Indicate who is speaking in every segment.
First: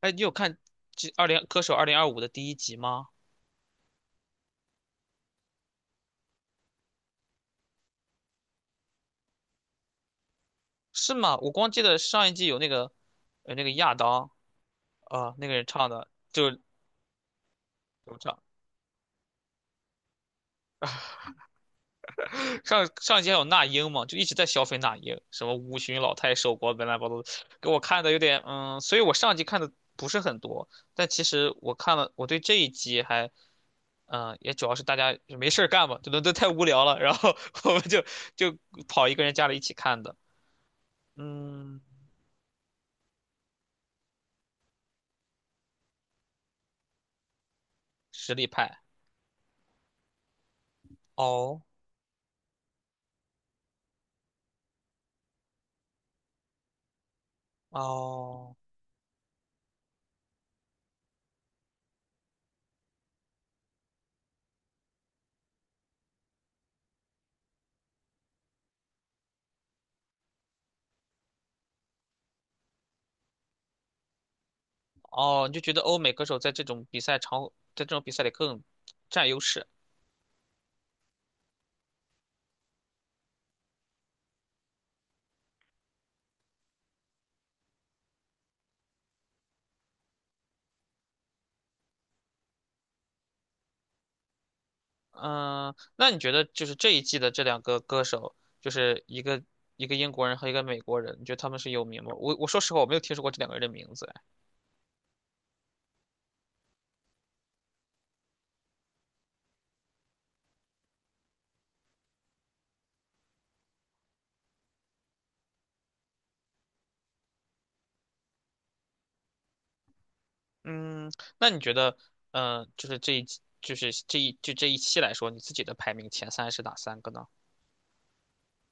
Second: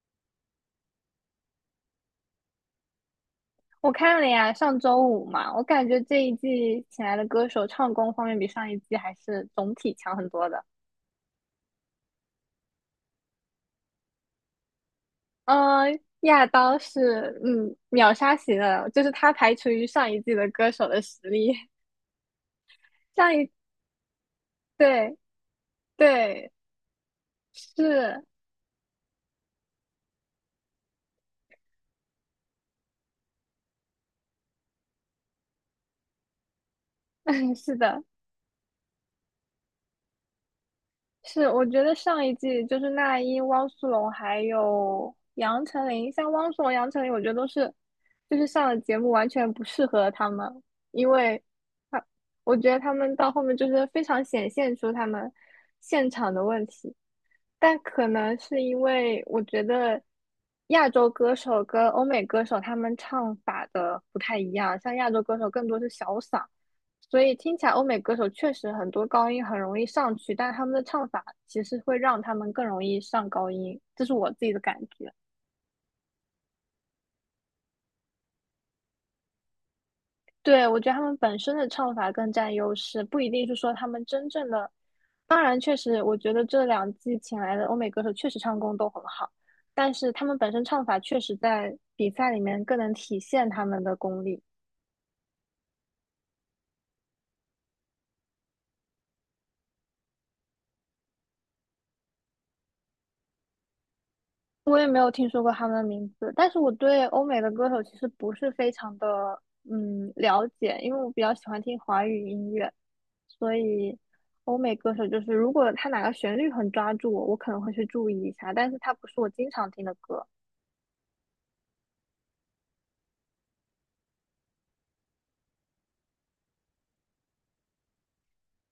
Speaker 1: 哎，你有看这歌手2025的第一集吗？
Speaker 2: 我看了呀，上周五嘛，我感觉这一季请来的歌手唱功方面比上一季还是总体强很多的。
Speaker 1: 是吗？我光记得上一季有那个，那个亚当啊、那个人唱
Speaker 2: 嗯、
Speaker 1: 的，
Speaker 2: 亚
Speaker 1: 就是
Speaker 2: 当是
Speaker 1: 怎
Speaker 2: 秒
Speaker 1: 么唱？
Speaker 2: 杀型的，就是他排除于上一季的歌手的实力。
Speaker 1: 上一季
Speaker 2: 上
Speaker 1: 还有
Speaker 2: 一
Speaker 1: 那英嘛，就一直在消费那
Speaker 2: 对
Speaker 1: 英，什么五旬老太
Speaker 2: 对
Speaker 1: 守国，本来把都给我看的有
Speaker 2: 是
Speaker 1: 点，所以我上一季看的不是很多，但其实我看了，我对这一集还，也主要是大家没事儿干嘛，就伦都太无聊了，然后 我
Speaker 2: 是
Speaker 1: 们
Speaker 2: 的，
Speaker 1: 就跑一个人家里一起看的，
Speaker 2: 是，我
Speaker 1: 嗯，
Speaker 2: 觉得上一季就是那英、汪苏泷还有杨丞琳，像汪苏泷、杨丞琳，我觉得都是
Speaker 1: 实
Speaker 2: 就
Speaker 1: 力
Speaker 2: 是上了
Speaker 1: 派
Speaker 2: 节目完全不适合他们，因为
Speaker 1: 哦。
Speaker 2: 他我觉得他们到后面就是非常显现出他们现场的问题，但可能
Speaker 1: 哦
Speaker 2: 是因为我觉得亚洲歌手跟欧美歌手他们唱法的不太一样，像亚洲歌手更多是小嗓，所以听起来欧美歌手确实很多高音很容易上去，但他们的唱法其实会让他们更容易上高音，这是我自己的感觉。
Speaker 1: 哦，你就觉得欧美歌手在这种比赛场，在这种比赛里更占优势。
Speaker 2: 对，我觉得他们本身的唱法更占优势，不一定是说他们真正的。当然，确实，我觉得这两季请来的欧美歌手确实唱功都很好，但是他们本身唱法确实在比赛里面更能体现他们的功力。
Speaker 1: 嗯，那你觉得就是这一季的这两个歌手，就是一个一个英国人和一个美国人，你觉得他们是有名吗？我说实话，我没有听说过这两个人的名字。哎
Speaker 2: 我也没有听说过他们的名字，但是我对欧美的歌手其实不是非常的了解，因为我比较喜欢听华语音乐，所以欧美歌手就是如果他哪个旋律很抓住我，我可能会去注意一下，但是他不是我经常听的歌。
Speaker 1: 嗯，那你觉得，就是这一季，就是这一就这一期来说，你自己的排名前三是哪三个呢？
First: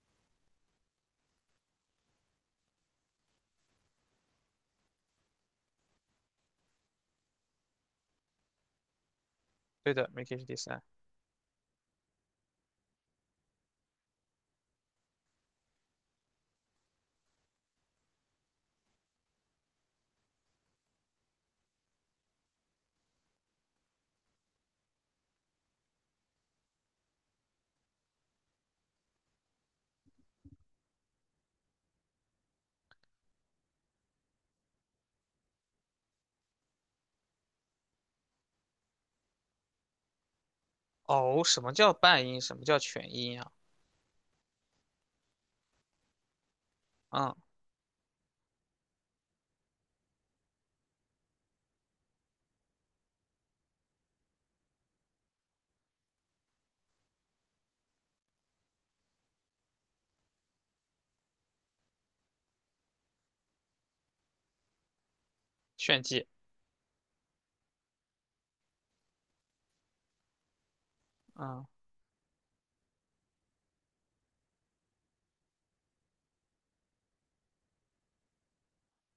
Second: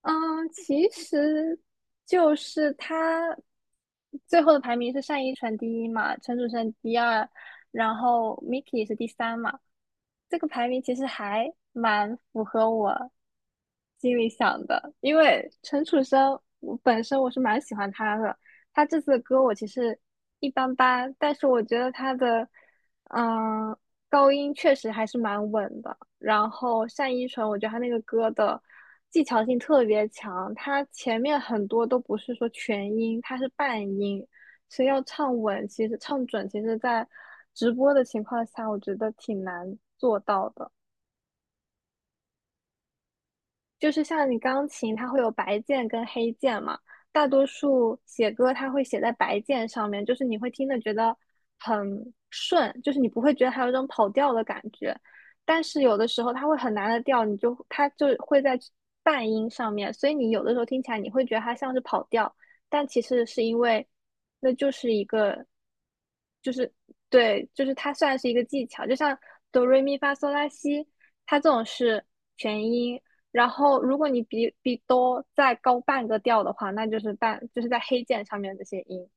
Speaker 2: 嗯，其实就是他最后的排名是单依纯第一嘛，陈楚生第二，然后 Miki 是第三嘛。
Speaker 1: 对的 MI
Speaker 2: 这
Speaker 1: 是
Speaker 2: 个
Speaker 1: 第
Speaker 2: 排
Speaker 1: 三。
Speaker 2: 名其实还蛮符合我心里想的，因为陈楚生我本身我是蛮喜欢他的，他这次的歌我其实一般般，但是我觉得他的嗯高音确实还是蛮稳的。然后单依纯，我觉得她那个歌的技巧性特别强，她前面很多都不是说全音，她是半音，所以要唱稳，其实唱准，其实在直播的情况下，我觉得挺难做到的。
Speaker 1: 哦，什么叫半音？什么叫全音啊？
Speaker 2: 就是像你钢琴，它会有白键跟黑键嘛，大
Speaker 1: 嗯，
Speaker 2: 多数写歌它会写在白键上面，就是你会听的觉得很顺，就是你不会觉得它有一种跑调的感觉。但是有的时候它会很难的调，你就它就会在半音上面，所以你有的时候听起来你会觉得它像是跑调，但其实是因为那就是一个
Speaker 1: 炫技。
Speaker 2: 对，就是它算是一个技巧，就像哆瑞咪发嗦拉西，它这种
Speaker 1: 嗯。
Speaker 2: 是全音。然后，如果你比哆再高半个调的话，那就是半，就是在黑键上面这些音。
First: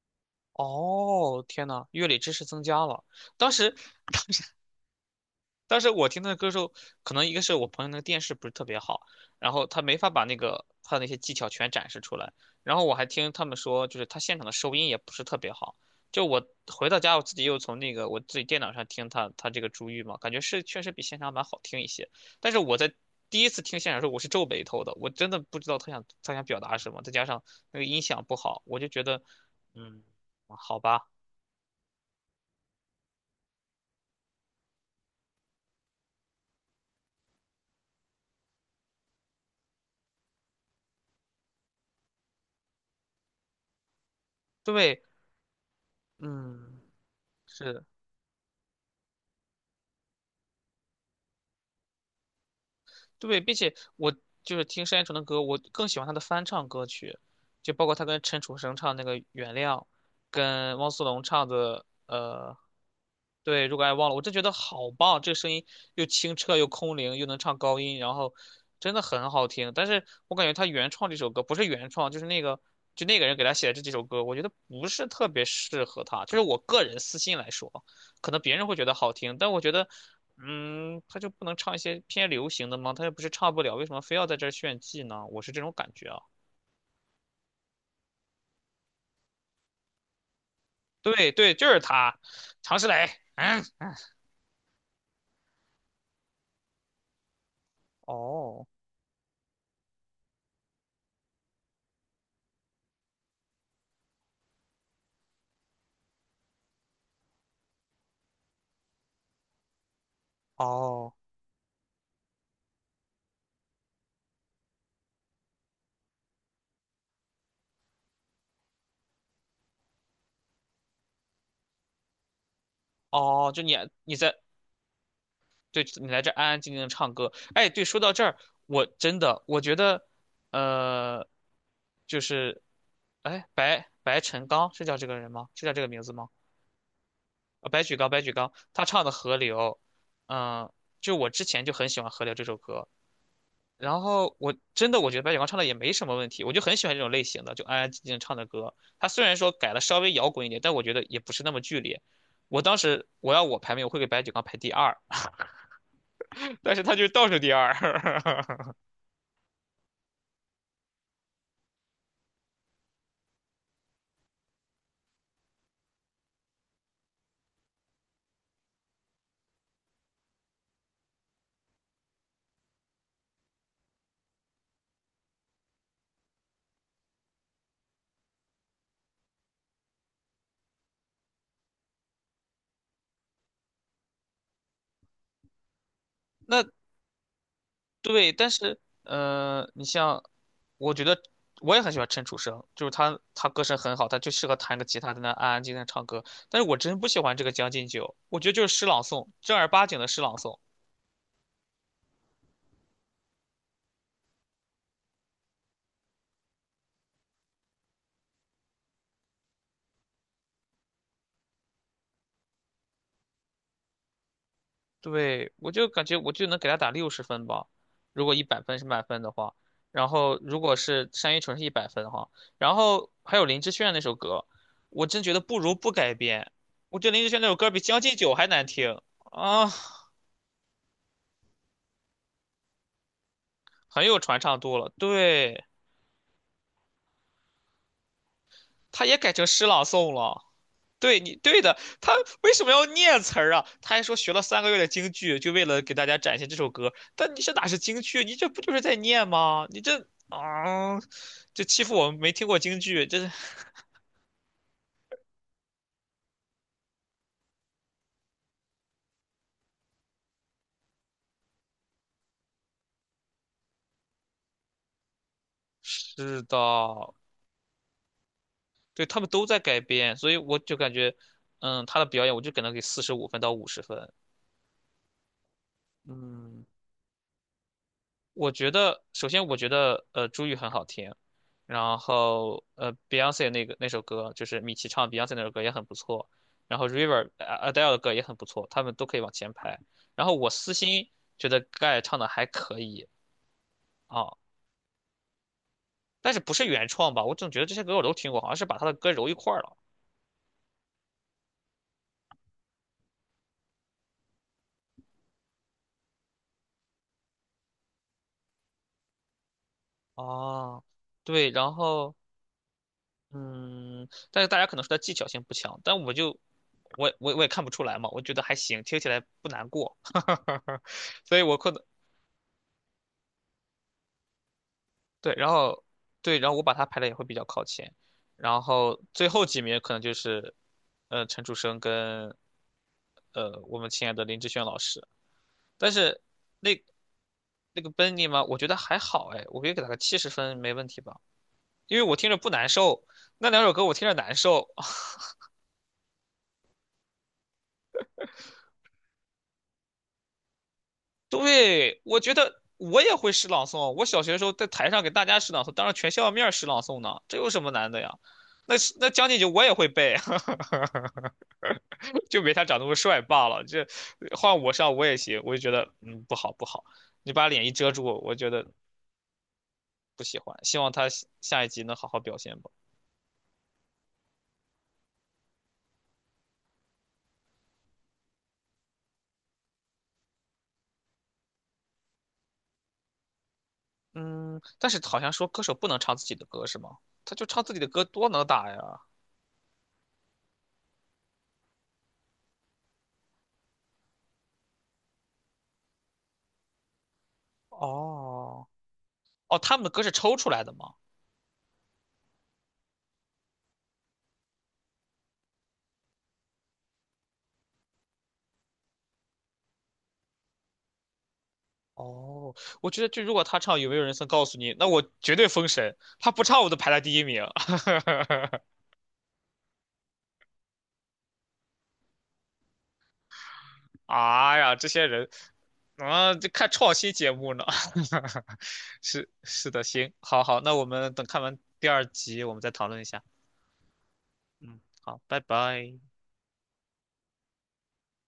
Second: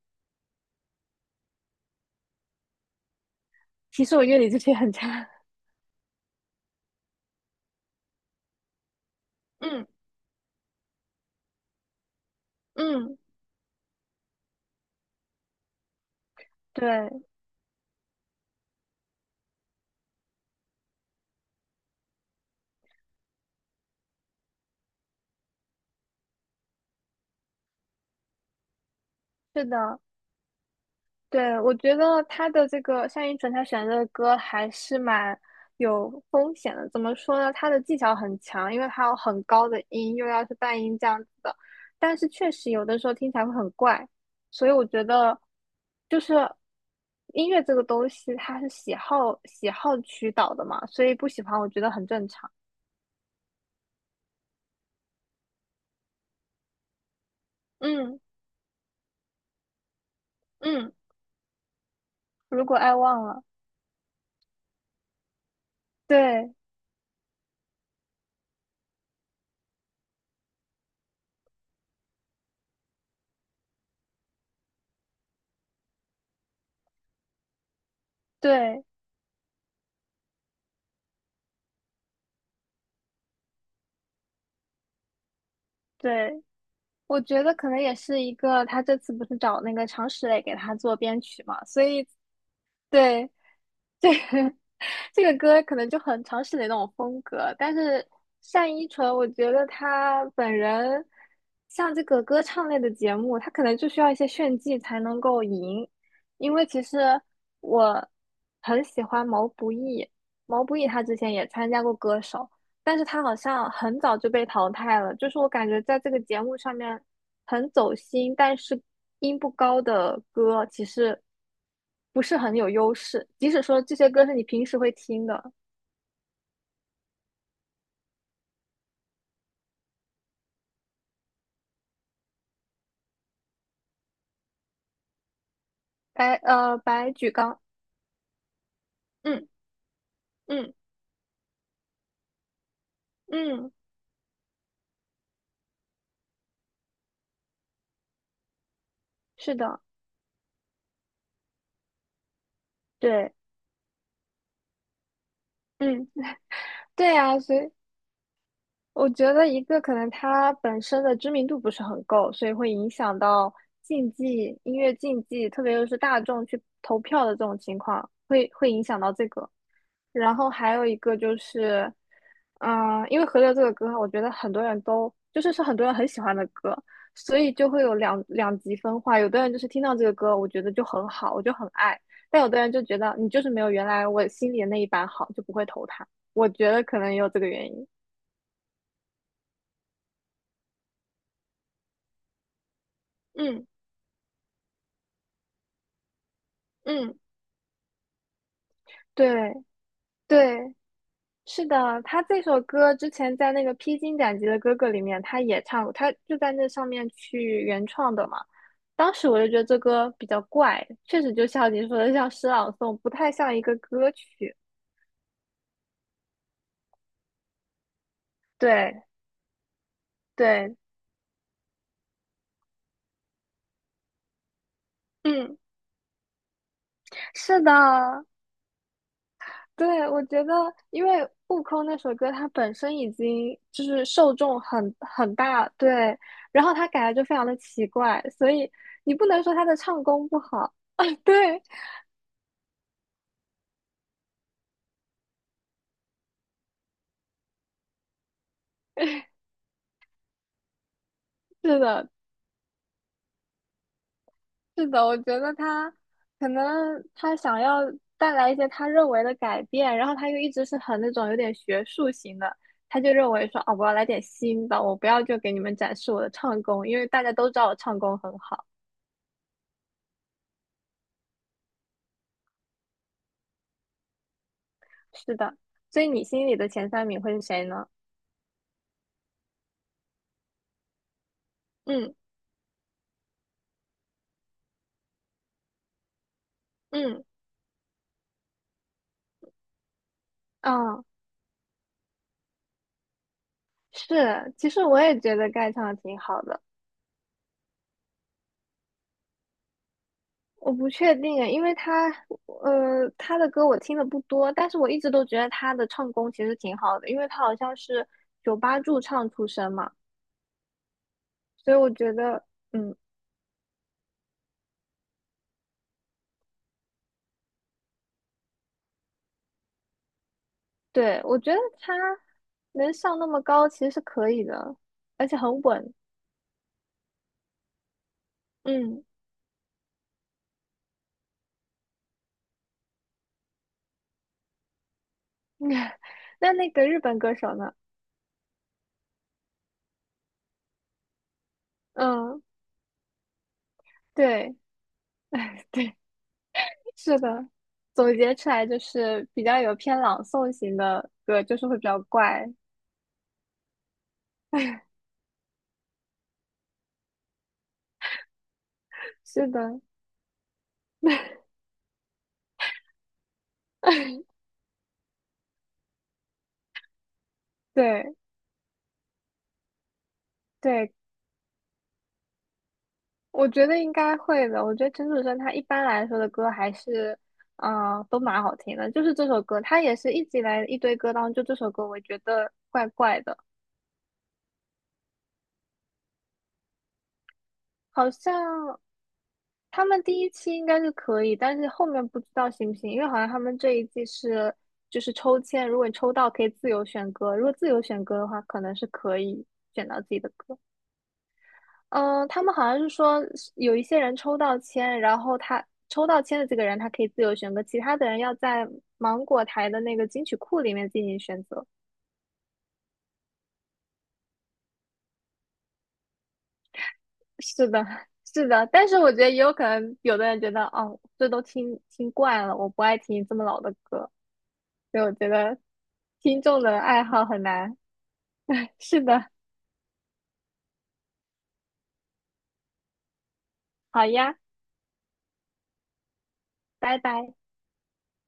Speaker 1: 哦，天呐，乐理知识增加了。当时，
Speaker 2: 其实我乐理这些很差。
Speaker 1: 我听他的歌时候，可能一个是我朋友那个电视不是特别好，然后他
Speaker 2: 嗯
Speaker 1: 没法把那个他的那些技巧全展示出来。然后我还
Speaker 2: 嗯，
Speaker 1: 听他们说，就是他现场的收音也不是特别好。就我回到家，我
Speaker 2: 对，
Speaker 1: 自己又从那个我自己电脑上听他这个《珠玉》嘛，感觉是确实比现场版好听一些。但是我在第一次听现场的时候，我是皱眉头的，我真的不知道他想表达什么，再加上那个音响不好，我就觉得，
Speaker 2: 是的，
Speaker 1: 嗯，好吧。
Speaker 2: 对，我觉得他的这个单依纯，他选的歌还是蛮有风险的。怎么说呢？他的技巧很强，因为他有很高的音，又要是半音这样子的。但是确实有的时候听起来会很怪，所以我
Speaker 1: 对，
Speaker 2: 觉得就是
Speaker 1: 嗯，
Speaker 2: 音乐
Speaker 1: 是
Speaker 2: 这个
Speaker 1: 的，
Speaker 2: 东西，它是喜好驱导的嘛，所以不喜欢我觉得很正常。
Speaker 1: 对，并且我就是听单依纯的歌，我更喜欢她的翻唱歌曲，就包括她
Speaker 2: 嗯
Speaker 1: 跟陈楚生唱那个《原谅》，跟汪
Speaker 2: 嗯，
Speaker 1: 苏泷唱的
Speaker 2: 如果爱忘了，
Speaker 1: 对，如果爱忘了，我真觉得好棒，这个声音又清
Speaker 2: 对
Speaker 1: 澈又空灵，又能唱高音，然后真的很好听。但是我感觉她原创这首歌不是原创，就是那个就那个人给她写的这几首歌，我觉得不是特别适合她，就是我个人私心来说。可能别人会觉
Speaker 2: 对
Speaker 1: 得好听，但我觉得，他就不能唱一些偏流行的吗？他又不是唱不了，为什么非要在这儿炫技呢？我是这种感觉啊。
Speaker 2: 对。我觉得可能也是一个，他这次不是找那个常石磊给他做编
Speaker 1: 对
Speaker 2: 曲
Speaker 1: 对，
Speaker 2: 嘛，
Speaker 1: 就是
Speaker 2: 所以
Speaker 1: 他，常石磊。
Speaker 2: 对这个 这个歌可能就很常石磊那种风格。但是
Speaker 1: 哦。
Speaker 2: 单依纯，我觉得他本人像这个歌唱类的节目，他可能就需要一些炫技才能够赢。因为其实我很喜欢毛不易，毛不易他
Speaker 1: 哦
Speaker 2: 之前也参加过歌手，但是他好像很早就被淘汰了，就是我感觉在这个节目上面很走心，但是音不高的歌其实不是很有优势，即
Speaker 1: 哦，
Speaker 2: 使
Speaker 1: 就你
Speaker 2: 说这些
Speaker 1: 你
Speaker 2: 歌是
Speaker 1: 在
Speaker 2: 你平时会听的，
Speaker 1: 对你来这安安静静的唱歌。哎，对，说到这儿，我真的我觉得，呃，就是，哎，白晨刚是叫这个人吗？是叫这个名字吗？
Speaker 2: 白举纲，
Speaker 1: 白举纲，他唱的《河
Speaker 2: 嗯
Speaker 1: 流》，嗯，
Speaker 2: 嗯
Speaker 1: 就我之前就很喜欢《河流》这首歌，
Speaker 2: 嗯，
Speaker 1: 然后我真的我觉得白举纲唱的也没什么问题，我就很喜欢这种类型的，就安安静静唱的歌。他虽然说
Speaker 2: 是
Speaker 1: 改
Speaker 2: 的，
Speaker 1: 了稍微摇滚一点，但我觉得也不是那么剧烈。我当时我
Speaker 2: 对，
Speaker 1: 要我排名，我会给白举纲排第二，
Speaker 2: 嗯
Speaker 1: 但是他就是
Speaker 2: 对
Speaker 1: 倒数
Speaker 2: 啊，
Speaker 1: 第
Speaker 2: 所以
Speaker 1: 二。
Speaker 2: 我觉得一个可能他本身的知名度不是很够，所以会影响到竞技音乐竞技，特别又是大众去投票的这种情况，会影响到这个。然后还有一个就是，因为《河流》这个歌，我觉得很多人都就是是很多人很喜欢的歌，所以就会有两极分化。有的人就是听到这个歌，我觉得就很好，我就很爱；但有的人就觉得你就是没有原来我心里的那一版好，就不会投他。我
Speaker 1: 那
Speaker 2: 觉得可能也有这个原因。
Speaker 1: 对，但是你像，我觉得我也很喜欢陈楚生，就是他歌
Speaker 2: 嗯
Speaker 1: 声很好，他就适合弹个吉他在那安安静静地唱歌。但是我真不
Speaker 2: 嗯，
Speaker 1: 喜欢这个《将进酒》，我觉得就是诗朗诵，
Speaker 2: 对
Speaker 1: 正儿八经的诗朗诵。
Speaker 2: 对是的，他这首歌之前在那个《披荆斩棘的哥哥》里面他也唱过，他就在那上面去原创的嘛。当时我就觉得这歌比较怪，确实就像你说的，像诗朗诵，不太像一个歌曲。
Speaker 1: 对，我就感觉我就能给他打60分吧，如果一百分是满
Speaker 2: 对
Speaker 1: 分的话，然后如果
Speaker 2: 对，
Speaker 1: 是单依纯是一百分哈，然后还有林志炫那首歌，我真觉得不
Speaker 2: 嗯，
Speaker 1: 如不改编，我觉得林志炫那首
Speaker 2: 是
Speaker 1: 歌
Speaker 2: 的，
Speaker 1: 比《将进酒》还难听啊，
Speaker 2: 对，我觉得因为《悟空》那首歌它本身已经就是
Speaker 1: 很有
Speaker 2: 受
Speaker 1: 传唱
Speaker 2: 众
Speaker 1: 度了，
Speaker 2: 很
Speaker 1: 对。
Speaker 2: 大，对，然后他改的就非常的奇怪，所以
Speaker 1: 他
Speaker 2: 你
Speaker 1: 也
Speaker 2: 不
Speaker 1: 改
Speaker 2: 能
Speaker 1: 成
Speaker 2: 说他
Speaker 1: 诗
Speaker 2: 的
Speaker 1: 朗
Speaker 2: 唱
Speaker 1: 诵
Speaker 2: 功不
Speaker 1: 了。
Speaker 2: 好。
Speaker 1: 对。 你对
Speaker 2: 对，
Speaker 1: 的，他为什么要念词儿啊？他还说学了3个月的京剧，就为了给大家展现这首歌。但你这哪是京剧？你这不就是在念吗？你这啊，这
Speaker 2: 是
Speaker 1: 欺负我
Speaker 2: 的，
Speaker 1: 们没听过京剧，这是
Speaker 2: 是的，我觉得他可能他想要带来一些他认为的改变，然后他又一直是很那种有点学术型的，他就认为说啊，我要来点新的，我不要就给你们 展示我的
Speaker 1: 是的，
Speaker 2: 唱功，因为大家都知道我唱功很好。
Speaker 1: 对他们都在改编，所以我就感觉，他的表演我就给他给45分到50分，
Speaker 2: 是的，所以你心里
Speaker 1: 嗯。
Speaker 2: 的前三名会是谁呢？
Speaker 1: 我觉得，首先我觉得，朱玉很好听，然
Speaker 2: 嗯
Speaker 1: 后Beyonce 那个那首歌，就是米奇唱 Beyonce 那首歌也很不错，然后
Speaker 2: 嗯
Speaker 1: River Adele 的歌也很不错，他们都可以往前排。然后我私
Speaker 2: 嗯，
Speaker 1: 心觉得盖唱的还可以啊，
Speaker 2: 是，其实我也觉得盖唱的挺
Speaker 1: 但是
Speaker 2: 好
Speaker 1: 不
Speaker 2: 的。
Speaker 1: 是原创吧？我总觉得这些歌我都听过，好像是把他的歌揉一块儿了
Speaker 2: 我不确定诶，因为他，呃，他的歌我听的不多，但是我一直都觉得他的唱功其实挺好的，因为他好像是酒吧驻唱出身嘛，
Speaker 1: 啊。对，然
Speaker 2: 所以我觉
Speaker 1: 后。
Speaker 2: 得，嗯，
Speaker 1: 嗯，但是大家可能说他技巧性不强，但我就我也看不出来嘛，我觉得还行，听起来不难过，
Speaker 2: 对，
Speaker 1: 所
Speaker 2: 我
Speaker 1: 以
Speaker 2: 觉
Speaker 1: 我
Speaker 2: 得
Speaker 1: 可能
Speaker 2: 他能上那么高其实是可以的，而
Speaker 1: 对，
Speaker 2: 且
Speaker 1: 然
Speaker 2: 很
Speaker 1: 后
Speaker 2: 稳，
Speaker 1: 对，然后我把他排的也会比较靠前，然后
Speaker 2: 嗯。
Speaker 1: 最后几名可能就是陈楚生跟我们亲爱的林志炫老师，但是
Speaker 2: 那那
Speaker 1: 那
Speaker 2: 个日本歌手呢？
Speaker 1: 那个 Benny 嘛，我觉得还好哎，我可以给他个70分没问题吧，因为我听着
Speaker 2: 嗯，
Speaker 1: 不难受，那两首歌我听着难
Speaker 2: 对，
Speaker 1: 受，
Speaker 2: 哎，对，是的，总结出来就是比较有偏朗诵型的歌，就是会比较
Speaker 1: 对，我觉
Speaker 2: 怪，
Speaker 1: 得我也会诗朗诵。我小学的时候在台上给大家诗朗诵，当着全校面儿诗朗诵呢，这有什么难的呀？那将进
Speaker 2: 是
Speaker 1: 酒我也
Speaker 2: 的，
Speaker 1: 会背，就没他长那么帅罢了。这换我上我也行，我就觉得不好不好，你把脸一遮住，
Speaker 2: 对。
Speaker 1: 我觉得不喜欢。希望
Speaker 2: 对，
Speaker 1: 他下下一集能好好表现吧。
Speaker 2: 我觉得应该会的。我觉得陈楚生他一般来说的歌还是，都蛮好听的。就是这首歌，他也是一直以来一堆歌当中，就这首歌我觉得怪怪的，
Speaker 1: 嗯，但是好像说歌手不能唱自己的歌是吗？他就唱自己的歌
Speaker 2: 好
Speaker 1: 多能打
Speaker 2: 像
Speaker 1: 呀。
Speaker 2: 他们第一期应该是可以，但是后面不知道行不行，因为好像他们这一季是就是抽签，如果你抽到可以自由选歌，如果自由选歌的话，可
Speaker 1: 哦。
Speaker 2: 能是可以
Speaker 1: 哦，他们
Speaker 2: 选
Speaker 1: 的
Speaker 2: 到
Speaker 1: 歌
Speaker 2: 自
Speaker 1: 是
Speaker 2: 己的
Speaker 1: 抽出
Speaker 2: 歌。
Speaker 1: 来的吗？
Speaker 2: 嗯，他们好像是说有一些人抽到签，然后他抽到签的这个人，他可以自由选择，其他的人要在芒果台的那个金曲库里面进行选择。
Speaker 1: 哦，我觉得就如果他唱《有没有人曾告诉你》，那我绝对封神。他不唱，我都排在第一名。
Speaker 2: 是的，是的，但是我觉得也有可能，有的人觉得哦，这都听听惯了，我不爱听这么老的歌，
Speaker 1: 啊呀，这
Speaker 2: 所以
Speaker 1: 些
Speaker 2: 我觉
Speaker 1: 人
Speaker 2: 得
Speaker 1: 啊，
Speaker 2: 听
Speaker 1: 这
Speaker 2: 众
Speaker 1: 看
Speaker 2: 的
Speaker 1: 创
Speaker 2: 爱
Speaker 1: 新
Speaker 2: 好
Speaker 1: 节
Speaker 2: 很
Speaker 1: 目呢。
Speaker 2: 难。是的，
Speaker 1: 是的，行，好好，那我们等看完第二集，我们再讨论一下。
Speaker 2: 好呀，
Speaker 1: 嗯，好，拜拜。
Speaker 2: 拜拜。